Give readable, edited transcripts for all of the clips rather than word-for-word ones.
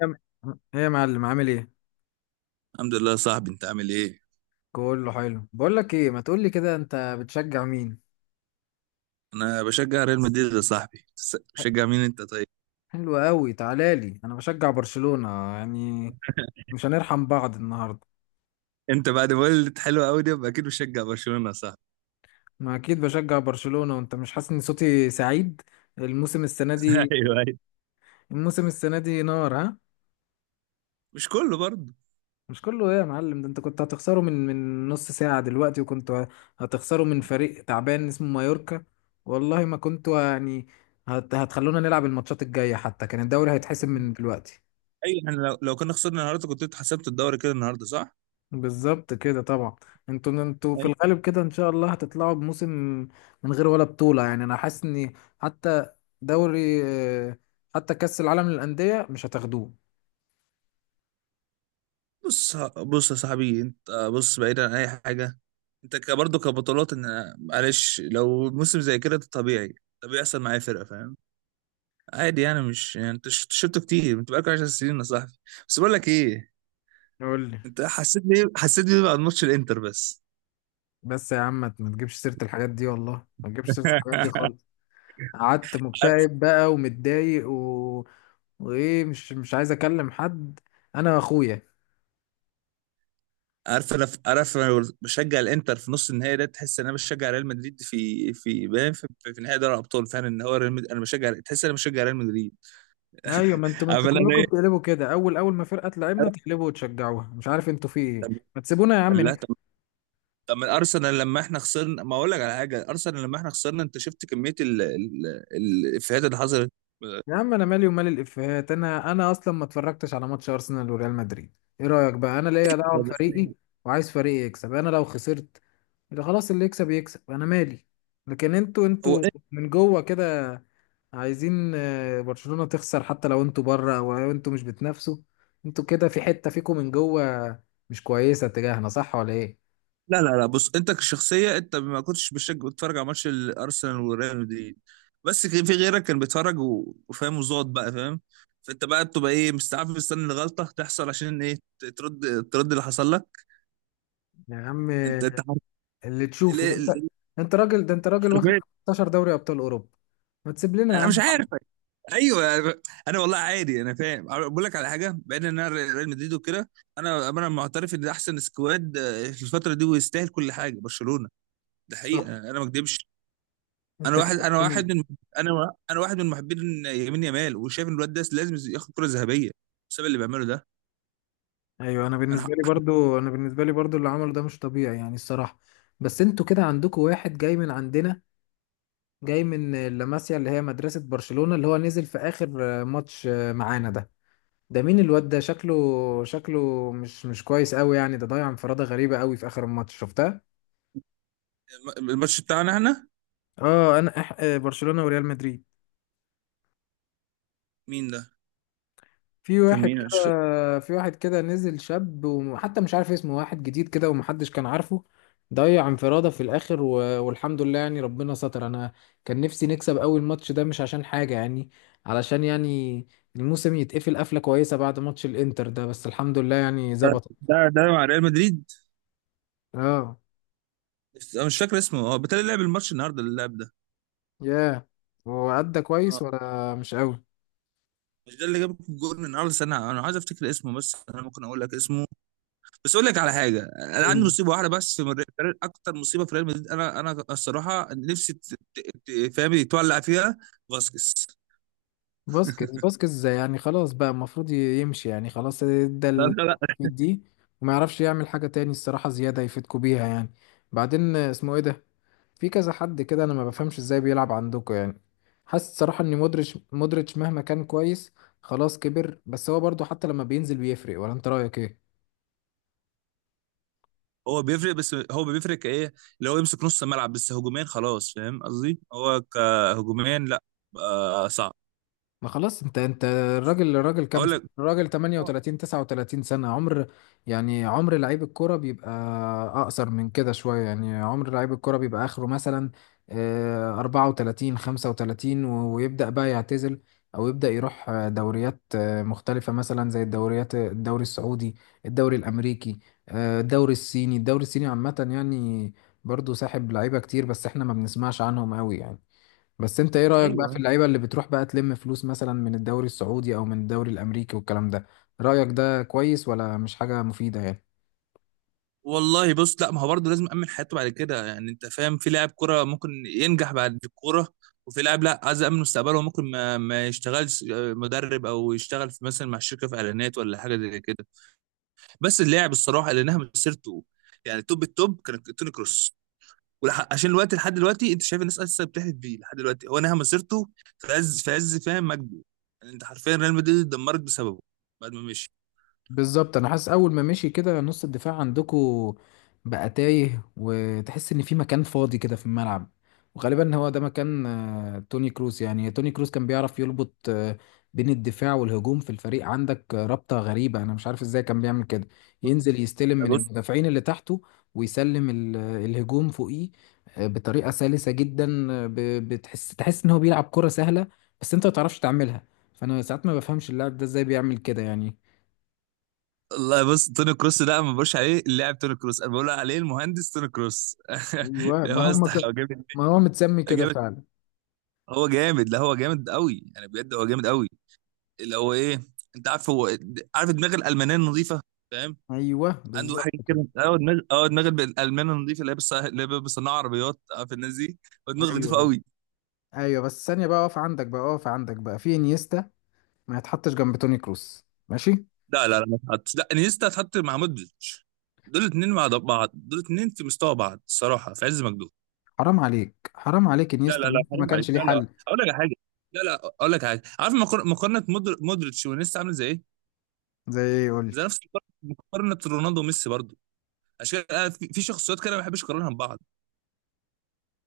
يا م- ايه يا معلم، عامل ايه؟ الحمد لله يا صاحبي، انت عامل ايه؟ كله حلو. بقول لك ايه، ما تقول لي كده، انت بتشجع مين؟ انا بشجع ريال مدريد يا صاحبي. بشجع مين انت طيب؟ حلو قوي، تعالى لي انا بشجع برشلونة. يعني مش هنرحم بعض النهارده. انت بعد ما قلت حلوه قوي دي يبقى اكيد بشجع برشلونه يا صاحبي. ما اكيد بشجع برشلونة، وانت مش حاسس ان صوتي سعيد؟ الموسم السنة دي ايوه، ايوه. الموسم السنة دي نار، ها؟ مش كله برضه. مش كله ايه يا معلم؟ ده انت كنت هتخسره من نص ساعة دلوقتي، وكنت هتخسره من فريق تعبان اسمه مايوركا. والله ما كنت يعني هتخلونا نلعب الماتشات الجاية، حتى كان الدوري هيتحسم من دلوقتي. ايوه، يعني لو كنا خسرنا النهارده كنت انت حسبت الدوري كده النهارده، صح؟ بالظبط كده طبعا. انتوا في ايوه. الغالب كده ان شاء الله هتطلعوا بموسم من غير ولا بطولة. يعني انا حاسس ان حتى دوري حتى كأس العالم للأندية مش هتاخدوه. بص يا صاحبي، انت بص بعيدا عن اي حاجه. انت برضه كبطولات، ان معلش لو موسم زي كده ده طبيعي. ده بيحصل معايا فرقه، فاهم؟ عادي يعني، مش يعني انت شفته كتير، انت بقالك 10 سنين يا صاحبي. بس بقول لك ايه، قول لي. انت حسيت بيه، حسيت بيه بعد ماتش الانتر بس. بس يا عم ما تجيبش سيرة الحاجات دي، والله ما تجيبش سيرة الحاجات دي خالص. قعدت مكتئب بقى ومتضايق وايه، مش عايز اكلم حد انا واخويا. عارف انا؟ عارف انا بشجع الانتر في نص النهائي ده؟ تحس ان انا بشجع ريال مدريد في باين في نهائي دوري الابطال فعلا، ان هو ريال مدريد انا بشجع. تحس ان انا بشجع ريال مدريد. ايوه، ما انتوا عارف انا كلكم ايه؟ بتقلبوا كده. اول ما فرقة تلعبنا تقلبوا وتشجعوها، مش عارف انتوا في ايه. طب، ما تسيبونا يا عم. لا طب، طب من ارسنال لما احنا خسرنا، ما اقول لك على حاجه، ارسنال لما احنا خسرنا انت شفت كميه الافيهات اللي حصلت؟ يا عم انا مالي ومال الافيهات، انا اصلا ما اتفرجتش على ماتش ارسنال وريال مدريد. ايه رايك بقى؟ انا ليا دعوه بس بفريقي، وعايز فريقي يكسب. انا لو خسرت يبقى خلاص، اللي يكسب يكسب، انا مالي. لكن انتوا هو، انتوا من جوه كده عايزين برشلونه تخسر، حتى لو انتوا بره او لو انتوا مش بتنافسوا. انتوا كده في حته فيكم من جوه مش كويسه تجاهنا، صح ولا ايه؟ لا لا لا، بص، انت كشخصيه انت ما كنتش بتشجع، بتتفرج على ماتش الارسنال وريال مدريد، بس كان في غيرك كان بيتفرج وفاهم وزاد بقى، فاهم؟ فانت بقى بتبقى ايه، مستعف مستني الغلطه تحصل عشان ايه؟ ترد، ترد اللي حصل لك. يا عم انت انت حر- اللي تشوفه ده انت. ليه؟ انت راجل ده انت راجل واخد حرفيا 15 دوري ابطال اوروبا، ما تسيب لنا يا انا مش عم. عارف. ايوه. انا والله عادي، انا فاهم، بقول لك على حاجه بعيد، ان انا ريال مدريد وكده، انا معترف ان ده احسن سكواد في الفتره دي، ويستاهل كل حاجه برشلونه. ده واحد. حقيقه، انا ما اكدبش. انا انت واحد، كده انا تمام. واحد من، انا واحد من محبين يمين يامال، وشايف ان الواد ده لازم ياخد كرة ذهبية بسبب اللي بيعمله ده. ايوه، انا ح- انا بالنسبه لي برضو اللي عمله ده مش طبيعي يعني الصراحه. بس انتوا كده عندكم واحد جاي من عندنا، جاي من لاماسيا اللي هي مدرسه برشلونه، اللي هو نزل في اخر ماتش معانا ده. ده مين الواد ده؟ شكله مش كويس قوي يعني. ده ضيع انفراده غريبه قوي في اخر الماتش شفتها. الماتش بتاعنا احنا؟ اه انا أح... آه، برشلونه وريال مدريد. مين ده؟ في كان واحد مين، أنا مش فاكر. كده في واحد كده نزل شاب وحتى مش عارف اسمه، واحد جديد كده ومحدش كان عارفه. ضيع انفرادة في الاخر والحمد لله يعني ربنا ستر. انا كان نفسي نكسب اول ماتش ده مش عشان حاجة يعني، علشان يعني الموسم يتقفل قفلة كويسة بعد ماتش الانتر ده. بس الحمد لله يعني ظبط. ده مع ريال مدريد. اه. انا مش فاكر اسمه، هو بتاع اللي لعب الماتش النهارده اللي لعب ده. ياه. وأدى اه. كويس ولا مش مش ده اللي جاب الجول النهارده؟ استنى، انا عايز افتكر اسمه، بس انا ممكن اقول لك اسمه. بس اقول لك على حاجه، انا عندي قوي؟ مصيبه واحده بس من اكتر مصيبه في ريال مدريد انا الصراحه نفسي فاهم، تولع فيها. فاسكيز. فاسكيز يعني خلاص بقى، المفروض يمشي يعني خلاص. ادى لا لا لا، دي، وما يعرفش يعمل حاجة تاني الصراحة زيادة يفيدكوا بيها يعني. بعدين اسمه ايه ده؟ في كذا حد كده انا ما بفهمش ازاي بيلعب عندكوا يعني. حاسس الصراحة ان مودريتش مهما كان كويس خلاص كبر. بس هو برضو حتى لما بينزل بيفرق، ولا انت رأيك ايه؟ هو بيفرق، بس هو بيفرق كايه؟ اللي هو يمسك نص الملعب بس، هجوميا خلاص، فاهم قصدي؟ هو كهجوميا لا. آه صعب. ما خلاص، انت الراجل كام اقول سنة؟ لك، الراجل آه، 38 39 سنة عمر يعني، عمر لعيب الكرة بيبقى اقصر من كده شوية يعني. عمر لعيب الكرة بيبقى اخره مثلا 34 35 ويبدأ بقى يعتزل، او يبدأ يروح دوريات مختلفة، مثلا زي الدوريات الدوري السعودي الدوري الامريكي الدوري الصيني. الدوري الصيني عامة يعني برضو ساحب لعيبة كتير، بس احنا ما بنسمعش عنهم قوي يعني. بس انت ايه رأيك بقى في ايوه. اللعيبة اللي بتروح بقى تلم فلوس مثلا من الدوري السعودي او من الدوري الامريكي والكلام ده؟ رأيك ده كويس ولا مش حاجة مفيدة يعني؟ والله بص، لا، ما هو برضه لازم امن حياته بعد كده، يعني انت فاهم في لاعب كرة ممكن ينجح بعد الكوره، وفي لاعب لا عايز امن مستقبله، ممكن ما يشتغلش مدرب، او يشتغل في مثلا مع شركه في اعلانات ولا حاجه زي كده. بس اللاعب الصراحه اللي نهى مسيرته، يعني توب التوب، كان توني كروس. عشان الوقت لحد دلوقتي، انت شايف الناس لسه بتحلف بيه لحد دلوقتي. هو نهى مسيرته في عز، في عز فاهم مجده. يعني انت حرفيا ريال مدريد اتدمرت بسببه بعد ما مشي. بالظبط. انا حاسس اول ما مشي كده نص الدفاع عندكو بقى تايه، وتحس ان في مكان فاضي كده في الملعب. وغالبا هو ده مكان توني كروس. يعني توني كروس كان بيعرف يربط بين الدفاع والهجوم في الفريق، عندك رابطة غريبة انا مش عارف ازاي كان بيعمل كده. بص ينزل يستلم من بص. المدافعين اللي تحته، ويسلم الهجوم فوقيه بطريقة سلسة جدا، آه، ب- بتحس تحس ان هو بيلعب كرة سهلة، بس انت ما تعرفش تعملها. فانا ساعات ما بفهمش اللاعب ده ازاي بيعمل كده يعني. الله، بص توني كروس ده، انا ما بقولش عليه اللاعب توني كروس، انا بقول عليه المهندس توني كروس. ايوه. ما هم هو ك... جامد. ما هو متسمي كده جامد. فعلا. هو جامد، لا هو جامد قوي يعني، بجد هو جامد قوي. اللي هو ايه، انت عارف هو، عارف دماغ الالمانيه النظيفه، فاهم؟ ايوه عنده بالظبط حاجه كده. كده، اه دماغ، اه دماغ الالمان النظيفه اللي اللي هي بتصنع عربيات، عارف الناس دي؟ هو دماغ نظيفه ايوه، ايوه. قوي. ايوه بس ثانيه بقى، اقف عندك بقى، اقف عندك بقى، في انيستا ما يتحطش جنب توني كروس ماشي؟ لا لا لا، ما تحطش، لا، انيستا تحط مع مودريتش، دول اتنين مع بعض، دول اتنين في مستوى بعض الصراحه في عز مجدهم. حرام عليك، حرام عليك، لا لا انيستا لا إنيستا ما حرام عليك، كانش ليه لا، لا حل. اقول لك على حاجه، لا، لا اقول لك على حاجه. عارف مقارنه مودريتش وانيستا عامله زي ايه؟ زي ايه؟ قول لي. زي نفس مقارنه، مقارنة رونالدو وميسي برضه. عشان كده أنا في في شخصيات كده ما بحبش اقارنها ببعض.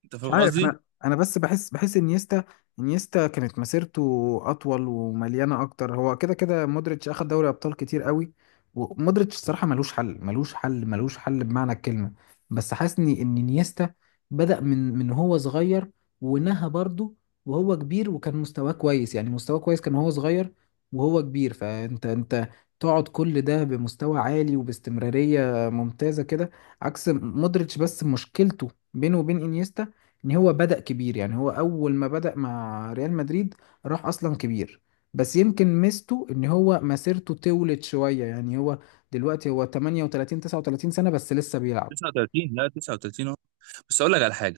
انت مش فاهم عارف، قصدي؟ انا بس بحس انيستا كانت مسيرته اطول ومليانه اكتر. هو كده كده مودريتش اخد دوري ابطال كتير قوي، ومودريتش الصراحه ملوش حل، ملوش حل، ملوش حل بمعنى الكلمه. بس حاسني ان انيستا بدأ من هو صغير، ونهى برضه وهو كبير، وكان مستواه كويس يعني. مستواه كويس كان وهو صغير وهو كبير، فانت تقعد كل ده بمستوى عالي وباستمراريه ممتازه كده، عكس مودريتش. بس مشكلته بينه وبين انيستا ان هو بدأ كبير، يعني هو اول ما بدأ مع ريال مدريد راح اصلا كبير. بس يمكن ميزته ان هو مسيرته طولت شوية، يعني هو دلوقتي هو 38 39 سنة بس لسه بيلعب. 39، لا 39. بس اقول لك على حاجه،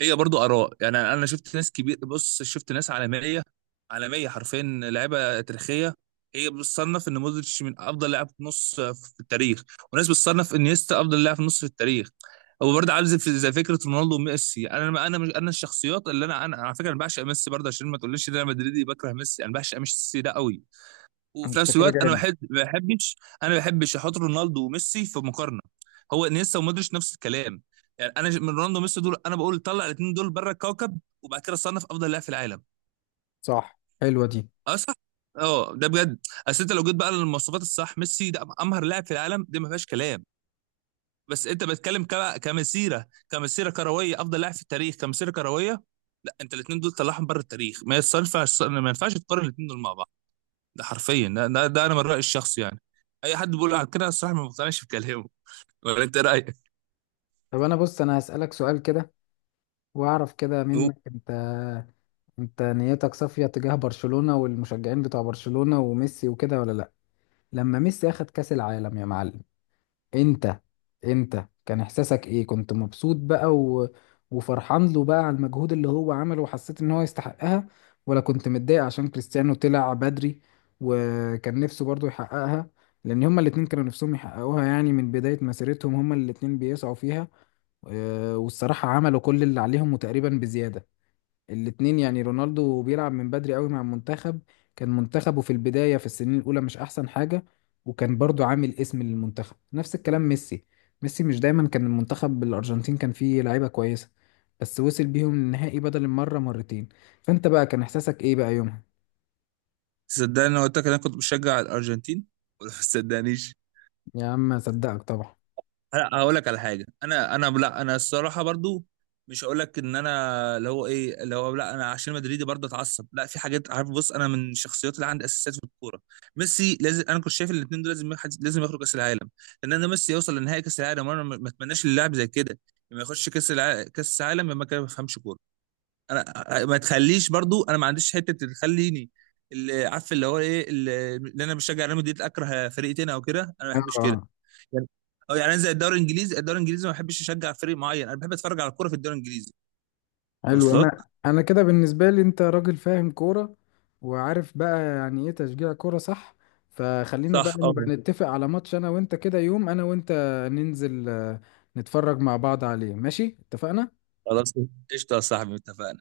هي برضو اراء يعني. انا شفت ناس كبير، بص شفت ناس عالميه، عالميه حرفيا، لعيبه تاريخيه، هي بتصنف ان مودريتش من افضل لاعب نص في التاريخ، وناس بتصنف ان نيستا افضل لاعب نص في التاريخ. هو برضه عامل زي فكره رونالدو وميسي. انا انا مش انا الشخصيات اللي انا على فكره انا بعشق ميسي برضه، عشان ما تقوليش ان انا مدريدي بكره ميسي، انا بعشق ميسي ده قوي. وفي انت نفس كده الوقت انا جامد، بحب، ما بحبش، انا ما بحبش احط رونالدو وميسي في مقارنه. هو انيستا ومودريتش نفس الكلام. يعني انا من رونالدو وميسي دول، انا بقول طلع الاثنين دول بره الكوكب، وبعد كده صنف افضل لاعب في العالم. صح. حلوة دي. اه صح. اه ده بجد. اصل انت لو جيت بقى للمواصفات الصح، ميسي ده امهر لاعب في العالم، دي ما فيهاش كلام. بس انت بتتكلم كمسيره، كمسيره كرويه، افضل لاعب في التاريخ كمسيره كرويه، لا، انت الاثنين دول طلعهم بره التاريخ، ما يصنفعش، ما ينفعش تقارن الاثنين دول مع بعض. ده حرفيا ده انا من رايي الشخصي يعني. اي حد بيقول على كده الصراحه ما بقتنعش بكلامه. ولا انت رايك؟ طب انا، بص، انا هسألك سؤال كده واعرف كده هو- منك انت نيتك صافية تجاه برشلونة والمشجعين بتوع برشلونة وميسي وكده ولا لا؟ لما ميسي اخد كأس العالم يا معلم، انت انت كان احساسك ايه؟ كنت مبسوط بقى وفرحان له بقى على المجهود اللي هو عمله، وحسيت ان هو يستحقها، ولا كنت متضايق عشان كريستيانو طلع بدري وكان نفسه برضو يحققها؟ لان هما الاتنين كانوا نفسهم يحققوها. يعني من بداية مسيرتهم هما الاتنين بيسعوا فيها. اه، والصراحة عملوا كل اللي عليهم وتقريبا بزيادة الاتنين. يعني رونالدو بيلعب من بدري قوي مع المنتخب، كان منتخبه في البداية في السنين الأولى مش أحسن حاجة، وكان برضو عامل اسم للمنتخب. نفس الكلام ميسي. ميسي مش دايما كان المنتخب الأرجنتين كان فيه لعيبة كويسة، بس وصل بيهم النهائي بدل المرة مرتين. فأنت بقى كان إحساسك إيه بقى يومها؟ صدقني انا قلت لك انا كنت بشجع الارجنتين، ولا ما صدقنيش؟ يا عم أصدقك طبعا. لا هقول لك على حاجه، انا الصراحه برضو، مش هقول لك ان انا اللي هو ايه، اللي هو لا انا عشان مدريدي برضه اتعصب، لا، في حاجات، عارف بص انا من الشخصيات اللي عندي اساسيات في الكوره. ميسي لازم، انا كنت شايف الاثنين دول لازم لازم يخرج كاس العالم. لان انا ميسي يوصل لنهائي كاس العالم وانا ما اتمناش للاعب زي كده لما يخش كاس العالم ما كان، ما بفهمش كوره. انا ما تخليش برضو، انا ما عنديش حته تخليني اللي عارف اللي هو ايه، اللي انا بشجع ريال مدريد اكره فريق تاني او كده، انا ما بحبش كده آه، يعني. اه يعني انا زي الدوري الانجليزي، الدوري الانجليزي ما بحبش اشجع فريق معين، انا بحب اتفرج على الكوره في الدوري الانجليزي. حلو. واصلك. انا كده بالنسبه لي انت راجل فاهم كوره، وعارف بقى يعني ايه تشجيع كوره صح. فخلينا بقى صح، اه. نبقى نتفق على ماتش انا وانت، كده يوم انا وانت ننزل نتفرج مع بعض عليه، ماشي؟ اتفقنا. خلاص، قشطه يا صاحبي، اتفقنا.